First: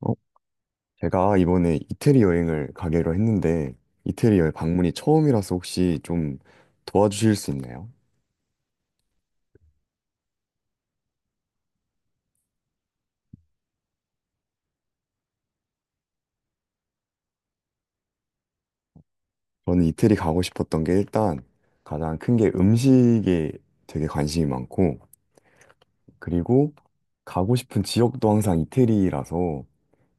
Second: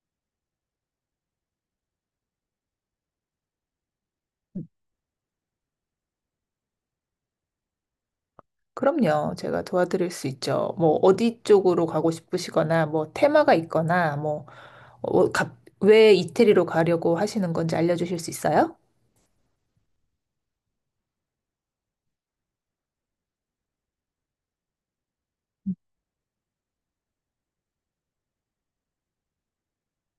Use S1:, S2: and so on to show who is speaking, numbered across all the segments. S1: 어, 제가 이번에 이태리 여행을 가기로 했는데 이태리 여행 방문이 처음이라서 혹시 좀 도와주실 수 있나요?
S2: 그럼요. 제가 도와드릴 수 있죠. 뭐, 어디 쪽으로 가고 싶으시거나, 뭐, 테마가 있거나, 뭐, 왜 이태리로 가려고 하시는 건지 알려주실 수 있어요?
S1: 저는 이태리 가고 싶었던 게 일단 가장 큰 게 음식에 되게 관심이 많고 그리고 가고 싶은 지역도 항상 이태리라서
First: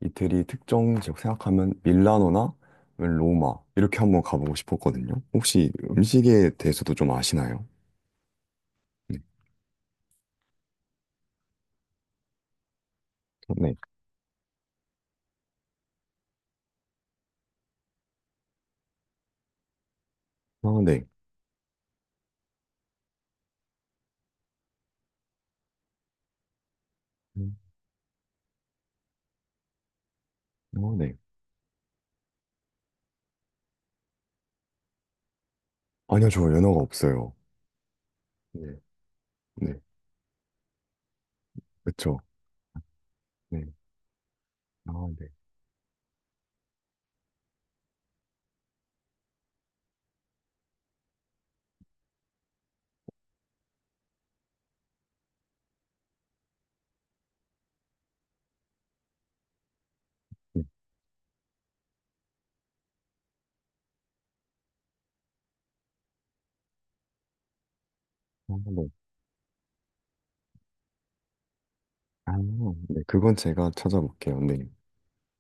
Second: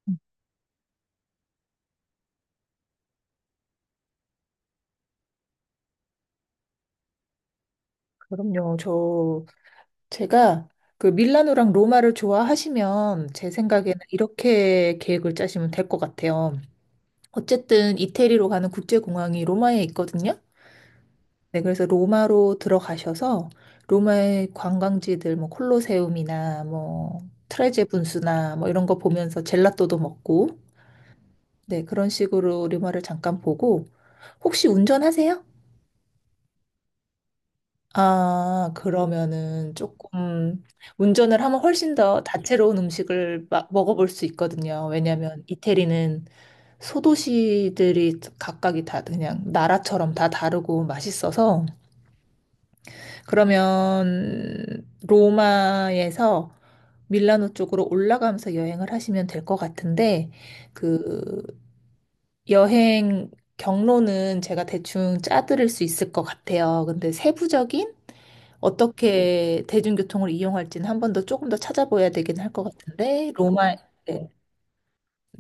S1: 이태리 특정 지역 생각하면 밀라노나 아니면 로마 이렇게 한번 가보고 싶었거든요. 혹시 음식에 대해서도 좀 아시나요?
S2: 그럼요.
S1: 네.
S2: 제가 그 밀라노랑 로마를 좋아하시면 제
S1: 네.
S2: 생각에는 이렇게 계획을 짜시면 될 것 같아요. 어쨌든 이태리로 가는 국제공항이 로마에 있거든요.
S1: 아, 네.
S2: 네, 그래서 로마로 들어가셔서 로마의 관광지들 뭐 콜로세움이나 뭐
S1: 음,
S2: 트레제 분수나 뭐 이런 거 보면서 젤라또도 먹고
S1: 아, 네.
S2: 네, 그런 식으로 로마를 잠깐 보고 혹시 운전하세요?
S1: 아니요, 저 연어가 없어요.
S2: 아, 그러면은
S1: 네,
S2: 조금 운전을 하면 훨씬
S1: 그쵸.
S2: 더 다채로운 음식을
S1: 네,
S2: 먹어볼 수 있거든요.
S1: 아, 네,
S2: 왜냐하면 이태리는 소도시들이 각각이 다 그냥 나라처럼 다 다르고 맛있어서 그러면 로마에서 밀라노 쪽으로 올라가면서 여행을 하시면 될 것 같은데,
S1: 네,
S2: 그 여행 경로는 제가 대충 짜드릴 수 있을 것 같아요. 근데 세부적인
S1: 아, 네,
S2: 어떻게 대중교통을 이용할지는 한 번 더 조금 더 찾아봐야
S1: 아,
S2: 되긴 할 것
S1: 네,
S2: 같은데,
S1: 그건 제가
S2: 로마, 네.
S1: 찾아볼게요. 네,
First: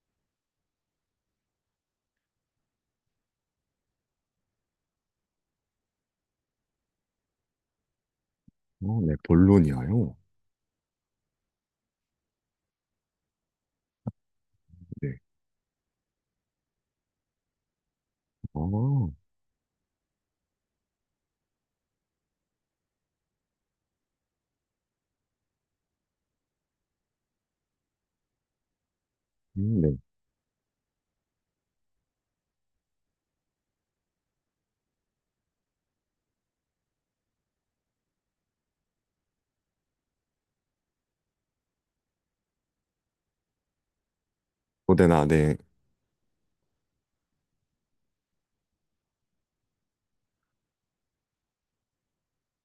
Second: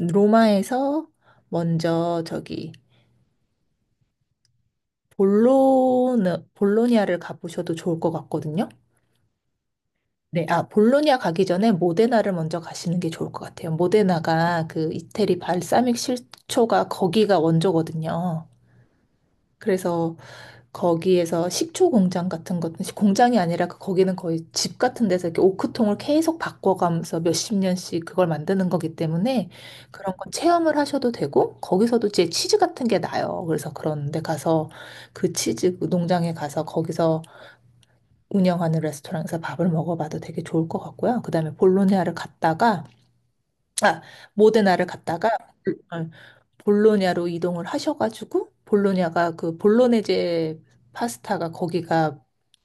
S2: 로마에서 먼저 저기 볼로, 볼로니아를 가보셔도 좋을 것 같거든요.
S1: 어, 네, 볼로니아요.
S2: 네, 아, 볼로냐 가기 전에 모데나를 먼저 가시는 게 좋을 것 같아요. 모데나가 그
S1: 네,
S2: 이태리 발사믹 식초가 거기가 원조거든요.
S1: 어,
S2: 그래서 거기에서 식초 공장 같은 것, 공장이 아니라 거기는 거의 집 같은 데서 이렇게 오크통을 계속 바꿔가면서 몇십 년씩 그걸 만드는 거기 때문에
S1: 네,
S2: 그런 건 체험을 하셔도 되고, 거기서도 이제 치즈 같은 게 나요. 그래서 그런 데 가서 그 치즈 그 농장에 가서 거기서 운영하는 레스토랑에서 밥을 먹어봐도 되게 좋을 것 같고요. 그다음에 볼로냐를 갔다가 아 모데나를
S1: 고데나,
S2: 갔다가
S1: 네,
S2: 그, 어, 볼로냐로 이동을 하셔가지고 볼로냐가 그 볼로네제 파스타가 거기가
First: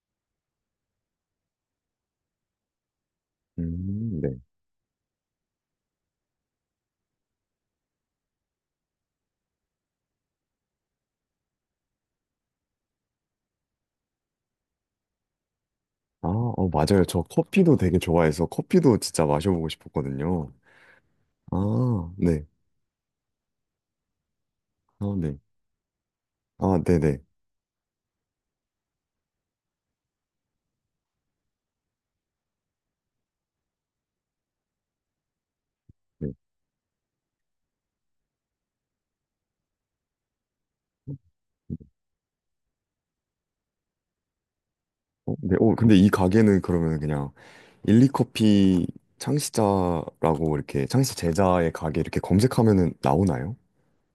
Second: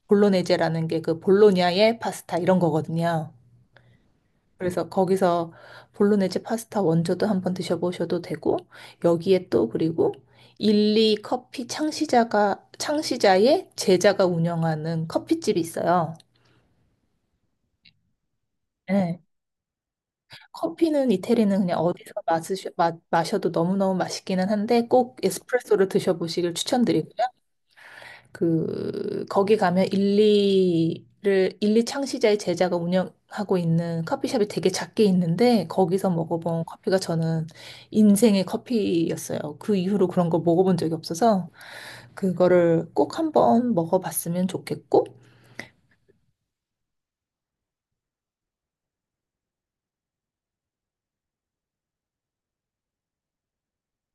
S2: 볼로네제라는 게 그 볼로냐의 파스타 이런 거거든요.
S1: 네,
S2: 그래서 거기서 볼로네제 파스타 원조도 한번 드셔보셔도 되고 여기에 또 그리고 일리 커피 창시자가 창시자의 제자가 운영하는 커피집이 있어요.
S1: 아, 어, 맞아요. 저 커피도 되게 좋아해서 커피도
S2: 네.
S1: 진짜 마셔보고 싶었거든요.
S2: 커피는 이태리는 그냥
S1: 아,
S2: 어디서
S1: 네,
S2: 마셔도 너무너무 맛있기는 한데
S1: 아,
S2: 꼭
S1: 네,
S2: 에스프레소를 드셔보시길
S1: 아, 네,
S2: 추천드리고요.
S1: 네,
S2: 그 거기 가면 일리를 일리 창시자의 제자가 운영하고 있는 커피숍이 되게 작게 있는데 거기서
S1: 네,
S2: 먹어본 커피가 저는 인생의 커피였어요. 그 이후로 그런 걸 먹어본 적이 없어서 그거를 꼭 한번 먹어봤으면 좋겠고
S1: 어, 네, 어, 근데 이 가게는 그러면 그냥 일리커피 창시자라고 이렇게 창시 제자의 가게 이렇게 검색하면은 나오나요?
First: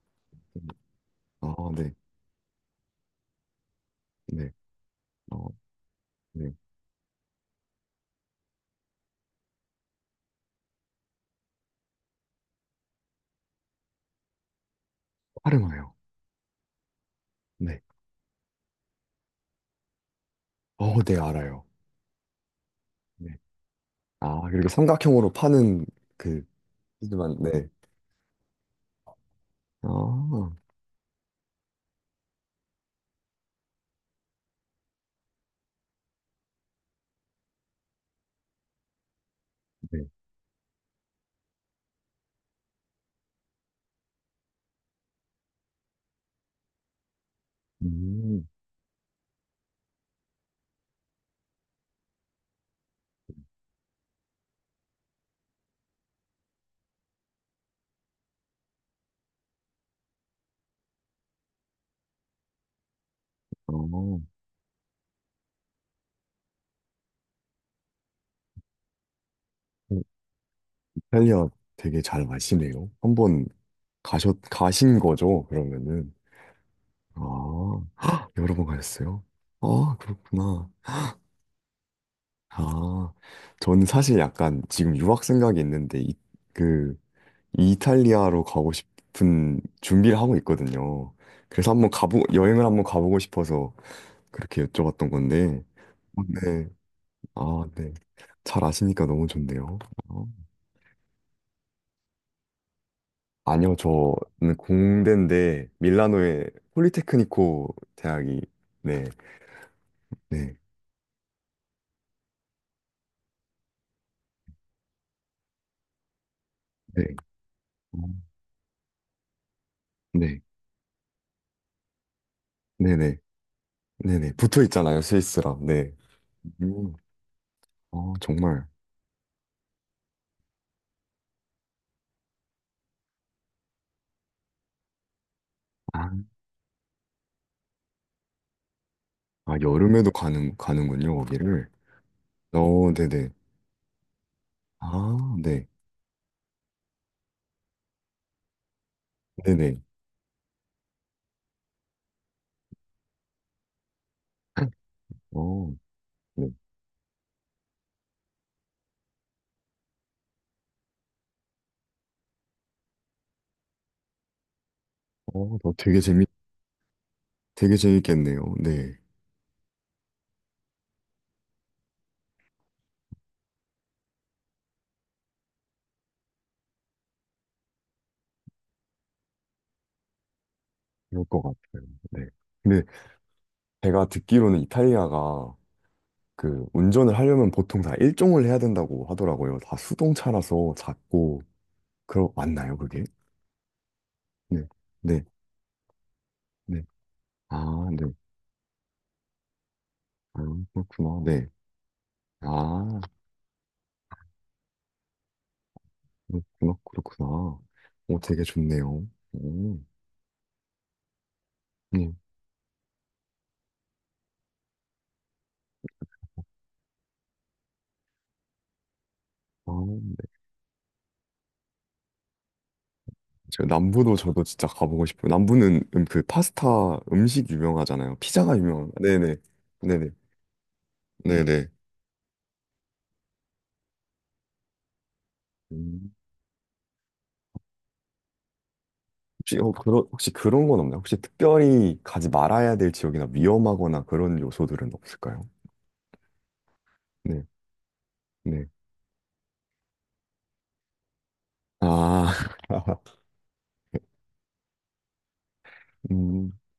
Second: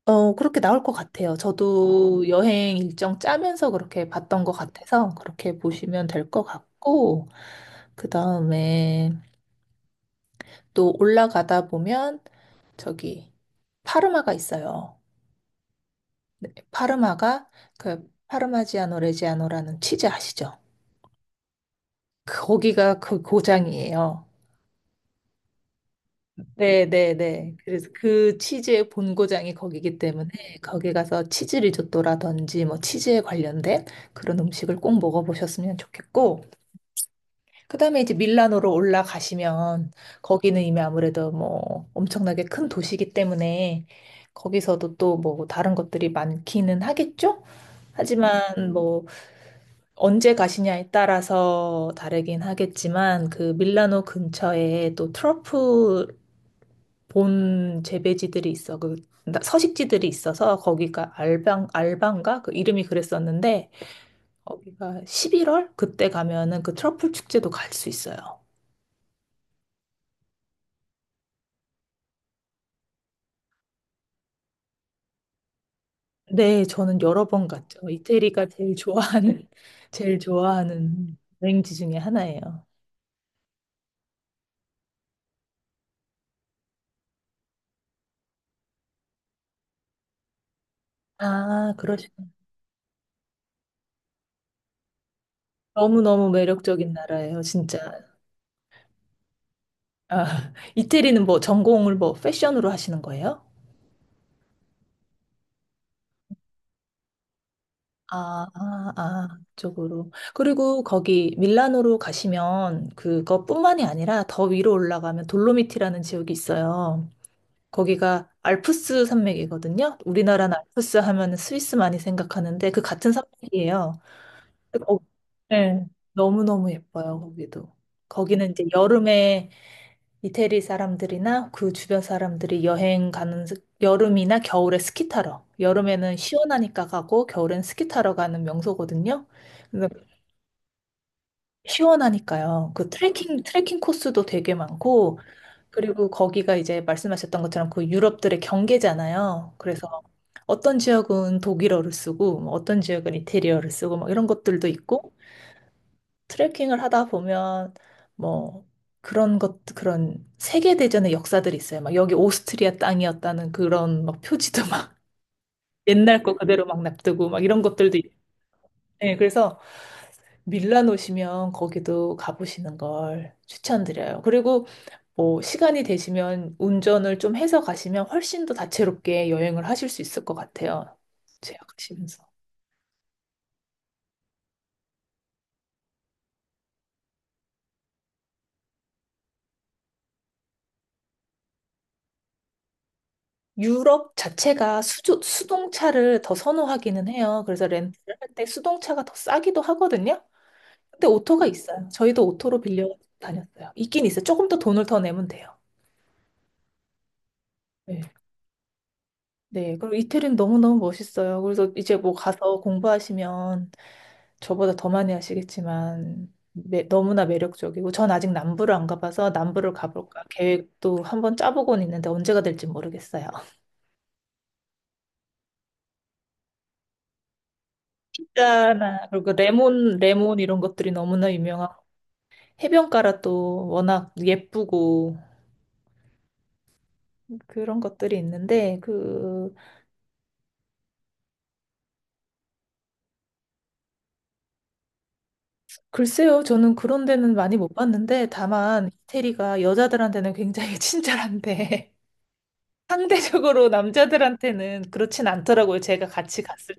S2: 어, 그렇게
S1: 음.
S2: 나올 것 같아요.
S1: 아, 네,
S2: 저도 여행 일정 짜면서 그렇게 봤던
S1: 네.
S2: 것 같아서
S1: 아,
S2: 그렇게 보시면 될 것
S1: 네,
S2: 같고, 그 다음에 또 올라가다 보면 저기 파르마가 있어요.
S1: 파르마요.
S2: 파르마가
S1: 네.
S2: 그 파르마지아노 레지아노라는 치즈 아시죠?
S1: 어, 네, 알아요.
S2: 거기가 그
S1: 네.
S2: 고장이에요.
S1: 아, 그리고 삼각형으로 파는 그
S2: 네, 네,
S1: 피드만,
S2: 네.
S1: 네.
S2: 그래서 그 치즈의 본고장이 거기기 때문에
S1: 아,
S2: 거기 가서 치즈 리조또라든지 뭐 치즈에 관련된 그런 음식을 꼭 먹어보셨으면 좋겠고, 그다음에 이제 밀라노로 올라가시면
S1: 네.
S2: 거기는 이미 아무래도 뭐 엄청나게 큰 도시이기 때문에 거기서도 또 뭐 다른 것들이 많기는 하겠죠?
S1: 음,
S2: 하지만 뭐 언제 가시냐에 따라서 다르긴 하겠지만 그 밀라노 근처에 또 트러플 본 재배지들이 있어 서식지들이 있어서 거기가 알방가 그 이름이 그랬었는데
S1: 어,
S2: 거기가 11월 그때 가면은 그 트러플 축제도 갈 수 있어요.
S1: 어, 이탈리아 되게 잘 마시네요. 한번 가신 거죠, 그러면은.
S2: 네, 저는 여러 번 갔죠.
S1: 아, 헉,
S2: 이태리가
S1: 여러 번
S2: 제일
S1: 가셨어요?
S2: 좋아하는,
S1: 아,
S2: 제일
S1: 그렇구나.
S2: 좋아하는 여행지 중에 하나예요.
S1: 아, 저는 사실 약간 지금 유학 생각이 있는데, 그, 이탈리아로 가고 싶은 준비를 하고 있거든요. 그래서
S2: 아,
S1: 한번
S2: 그러시군요.
S1: 여행을 한번 가보고 싶어서 그렇게 여쭤봤던 건데,
S2: 너무너무
S1: 네.
S2: 매력적인 나라예요,
S1: 아,
S2: 진짜.
S1: 네. 잘 아시니까 너무 좋네요.
S2: 아,
S1: 어.
S2: 이태리는 뭐 전공을 뭐 패션으로 하시는 거예요?
S1: 아니요, 저는 공대인데, 밀라노의 폴리테크니코 대학이, 네,
S2: 쪽으로.
S1: 네,
S2: 그리고 거기 밀라노로 가시면 그것뿐만이 아니라 더 위로 올라가면 돌로미티라는 지역이
S1: 네,
S2: 있어요.
S1: 어,
S2: 거기가 알프스 산맥이거든요.
S1: 네,
S2: 우리나라는 알프스 하면 스위스 많이 생각하는데 그 같은
S1: 네네,
S2: 산맥이에요.
S1: 네네. 붙어
S2: 어,
S1: 있잖아요, 스위스랑.
S2: 네.
S1: 네.
S2: 너무너무
S1: 음,
S2: 예뻐요, 거기도.
S1: 아,
S2: 거기는
S1: 정말.
S2: 이제 여름에 이태리 사람들이나 그 주변 사람들이 여행 가는, 여름이나 겨울에 스키 타러.
S1: 아,
S2: 여름에는 시원하니까 가고, 겨울엔 스키 타러 가는 명소거든요.
S1: 아,
S2: 근데
S1: 여름에도 가는군요, 거기를.
S2: 시원하니까요. 그
S1: 어, 네네.
S2: 트레킹 코스도 되게 많고,
S1: 아, 네,
S2: 그리고 거기가 이제 말씀하셨던 것처럼 그 유럽들의 경계잖아요.
S1: 네네.
S2: 그래서 어떤 지역은 독일어를 쓰고, 뭐 어떤 지역은 이태리어를 쓰고, 막 이런 것들도 있고,
S1: 어, 네.
S2: 트레킹을 하다 보면 뭐 그런 것 그런 세계 대전의 역사들이 있어요. 막 여기 오스트리아 땅이었다는 그런 막 표지도 막
S1: 어, 너
S2: 옛날 거 그대로 막 놔두고 막 이런
S1: 되게
S2: 것들도 있-
S1: 재밌겠네요. 네.
S2: 네, 그래서 밀란 오시면 거기도 가보시는 걸 추천드려요. 그리고 뭐 시간이 되시면 운전을 좀 해서 가시면 훨씬 더 다채롭게 여행을 하실 수 있을 것 같아요.
S1: 그럴 것
S2: 제가
S1: 같아요.
S2: 가시면서.
S1: 네. 제가 듣기로는 이탈리아가 그 운전을 하려면 보통 다 일종을 해야 된다고 하더라고요. 다 수동차라서 작고 그러 맞나요, 그게?
S2: 유럽
S1: 네,
S2: 자체가
S1: 네,
S2: 수동차를 더
S1: 네.
S2: 선호하기는 해요. 그래서
S1: 아, 네.
S2: 렌트를 할 때 수동차가 더 싸기도 하거든요.
S1: 아,
S2: 근데
S1: 그렇구나.
S2: 오토가
S1: 네.
S2: 있어요. 저희도 오토로 빌려
S1: 아,
S2: 다녔어요. 있긴 있어요. 조금 더 돈을 더 내면 돼요.
S1: 그렇구나, 그렇구나.
S2: 네.
S1: 오, 되게 좋네요.
S2: 네.
S1: 오,
S2: 그리고 이태리는 너무너무 멋있어요. 그래서 이제
S1: 네.
S2: 뭐 가서 공부하시면 저보다 더 많이 하시겠지만 너무나 매력적이고 전 아직 남부를 안 가봐서
S1: 아,
S2: 남부를 가볼까
S1: 네.
S2: 계획도 한번 짜보곤 있는데 언제가 될지 모르겠어요.
S1: 저 남부도 저도 진짜 가보고 싶어요. 남부는 그 파스타 음식 유명하잖아요.
S2: 있잖
S1: 피자가
S2: 나
S1: 유명한.
S2: 그리고
S1: 네네,
S2: 레몬
S1: 네네,
S2: 레몬 이런 것들이 너무나
S1: 네네.
S2: 유명하고 해변가라 또 워낙 예쁘고
S1: 음.
S2: 그런 것들이 있는데 그
S1: 혹시 그런 건 없나요? 혹시 특별히 가지 말아야 될 지역이나 위험하거나 그런 요소들은 없을까요?
S2: 글쎄요 저는 그런 데는
S1: 네,
S2: 많이 못 봤는데
S1: 네.
S2: 다만 이태리가 여자들한테는 굉장히 친절한데
S1: 아,
S2: 상대적으로 남자들한테는 그렇진 않더라고요. 제가 같이
S1: 음,
S2: 갔을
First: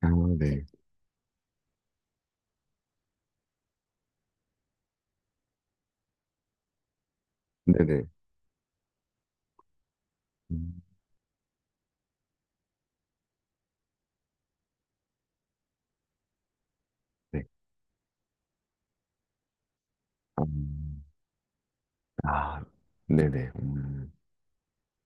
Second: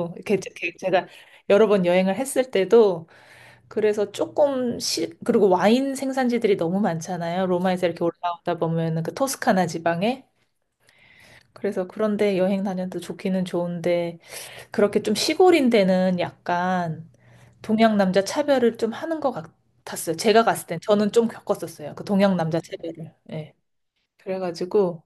S1: 아, 네.
S2: 이렇게 제가 여러 번 여행을 했을 때도 그래서 그리고 와인 생산지들이 너무 많잖아요. 로마에서 이렇게
S1: 네네.
S2: 올라오다 보면은 그 토스카나 지방에
S1: 음,
S2: 그래서 그런데 여행 다녀도 좋기는 좋은데 그렇게 좀 시골인 데는 약간
S1: 네.
S2: 동양 남자 차별을 좀 하는 것 같았어요.
S1: 아,
S2: 제가 갔을 땐 저는 좀 겪었었어요. 그 동양 남자
S1: 아,
S2: 차별을.
S1: 네네.
S2: 예. 그래가지고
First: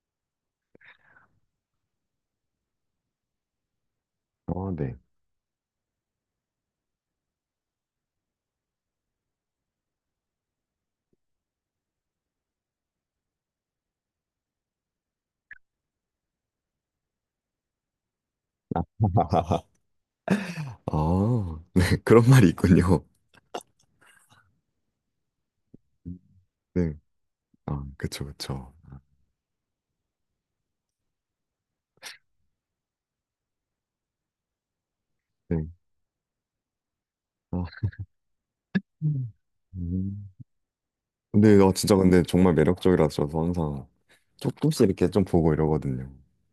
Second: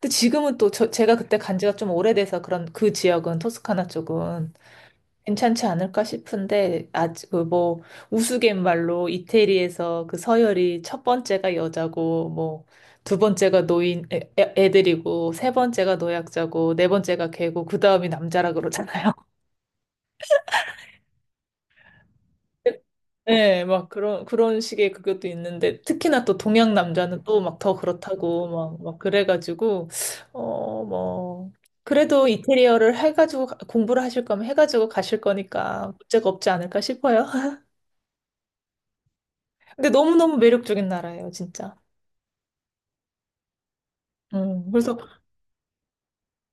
S2: 근데 지금은 또 제가 그때 간 지가 좀 오래돼서 그런 그 지역은 토스카나 쪽은
S1: 어, 네.
S2: 괜찮지 않을까 싶은데 아직 그뭐 우스갯말로 이태리에서 그 서열이 첫 번째가 여자고 뭐 두 번째가 노인 애들이고 세 번째가 노약자고 네 번째가 개고 그 다음이 남자라 그러잖아요.
S1: 아, 네. 그런 말이 있군요.
S2: 네, 막 그런 식의 그것도 있는데, 특히나 또 동양
S1: 네.
S2: 남자는 또 막 더
S1: 아, 그쵸,
S2: 그렇다고,
S1: 그쵸.
S2: 막 그래가지고, 어, 뭐, 그래도 인테리어를 해가지고, 공부를 하실 거면 해가지고 가실
S1: 네.
S2: 거니까 문제가 없지 않을까 싶어요.
S1: 아, 음.
S2: 근데
S1: 음.
S2: 너무너무 매력적인 나라예요,
S1: 근데, 아,
S2: 진짜.
S1: 진짜 근데 정말 매력적이라서 저도 항상 조금씩
S2: 그래서,
S1: 이렇게 좀 보고 이러거든요.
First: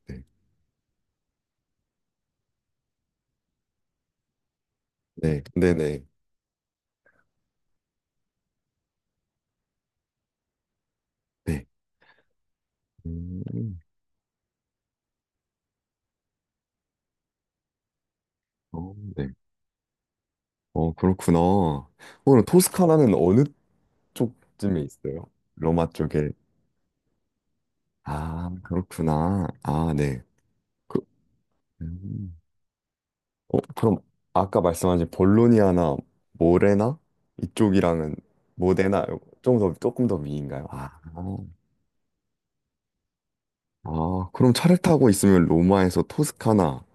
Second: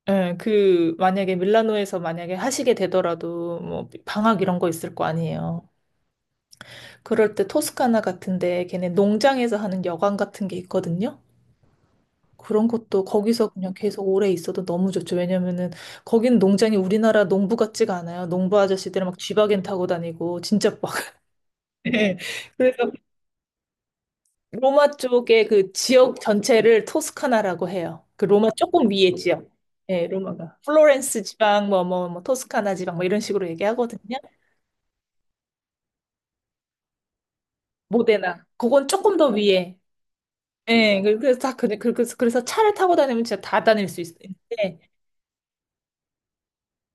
S1: 네.
S2: 예, 그, 만약에 밀라노에서 만약에 하시게 되더라도, 뭐, 방학 이런 거 있을 거
S1: 네,
S2: 아니에요.
S1: 네네.
S2: 그럴 때 토스카나 같은데, 걔네 농장에서 하는 여관 같은 게 있거든요.
S1: 네.
S2: 그런 것도 거기서 그냥
S1: 음,
S2: 계속 오래 있어도 너무 좋죠. 왜냐면은 거기는 농장이 우리나라 농부 같지가 않아요. 농부
S1: 어,
S2: 아저씨들 막
S1: 네.
S2: 쥐바겐 타고 다니고 진짜
S1: 어,
S2: 막.
S1: 그렇구나.
S2: 예.
S1: 오늘
S2: 그래서
S1: 토스카나는 어느 쪽쯤에
S2: 로마
S1: 있어요?
S2: 쪽의 그
S1: 로마
S2: 지역
S1: 쪽에.
S2: 전체를 토스카나라고 해요. 그
S1: 아,
S2: 로마 조금 위에
S1: 그렇구나.
S2: 지역.
S1: 아,
S2: 예,
S1: 네.
S2: 로마가.
S1: 그,
S2: 플로렌스 지방, 뭐, 뭐, 뭐,
S1: 음.
S2: 토스카나 지방, 뭐, 이런 식으로
S1: 어, 그럼
S2: 얘기하거든요.
S1: 아까 말씀하신 볼로니아나 모레나 이쪽이랑은
S2: 모데나. 그건
S1: 모데나
S2: 조금 더
S1: 조금 더
S2: 위에.
S1: 조금 더 위인가요? 아,
S2: 예, 그래서 그래서 차를 타고 다니면 진짜 다 다닐 수
S1: 아, 그럼 차를
S2: 있는데,
S1: 타고 있으면 로마에서 토스카나,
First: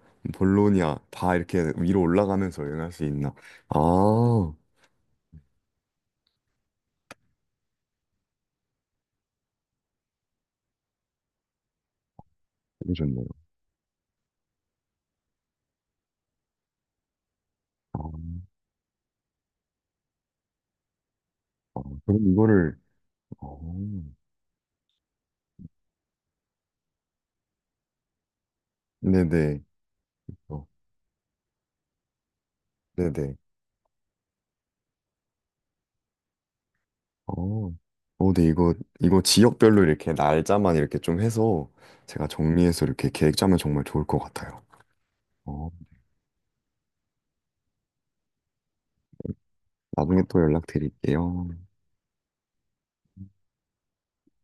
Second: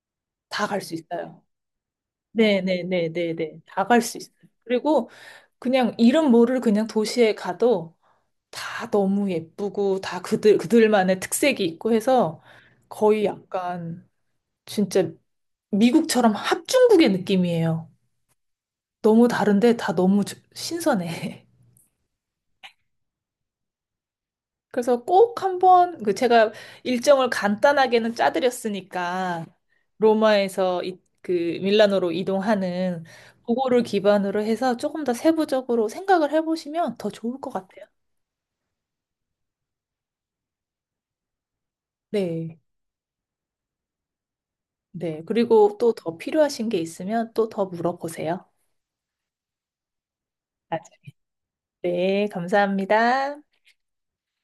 S2: 다 갈 수
S1: 볼로니아 다
S2: 있어요.
S1: 이렇게 위로 올라가면서 여행할 수 있나?
S2: 네네네네네. 다 갈 수 있어요.
S1: 아,
S2: 그리고 그냥 이름 모를 그냥 도시에 가도 다 너무 예쁘고 다 그들만의 특색이 있고 해서
S1: 되게 좋네요.
S2: 거의 약간 진짜 미국처럼 합중국의 느낌이에요.
S1: 아,
S2: 너무 다른데 다 너무 신선해.
S1: 아, 그럼 이거를 어,
S2: 그래서 꼭 한번 그 제가 일정을 간단하게는 짜드렸으니까
S1: 네네. 어,
S2: 로마에서 그 밀라노로 이동하는
S1: 네네.
S2: 그거를 기반으로 해서 조금 더 세부적으로 생각을 해보시면 더 좋을 것
S1: 어.
S2: 같아요.
S1: 어, 네, 이거 지역별로 이렇게 날짜만 이렇게 좀 해서 제가
S2: 네.
S1: 정리해서 이렇게 계획 짜면 정말 좋을 것 같아요.
S2: 네.
S1: 어,
S2: 그리고 또 더 필요하신 게 있으면 또 더 물어보세요.
S1: 나중에 또
S2: 나중에.
S1: 연락드릴게요.
S2: 네. 감사합니다.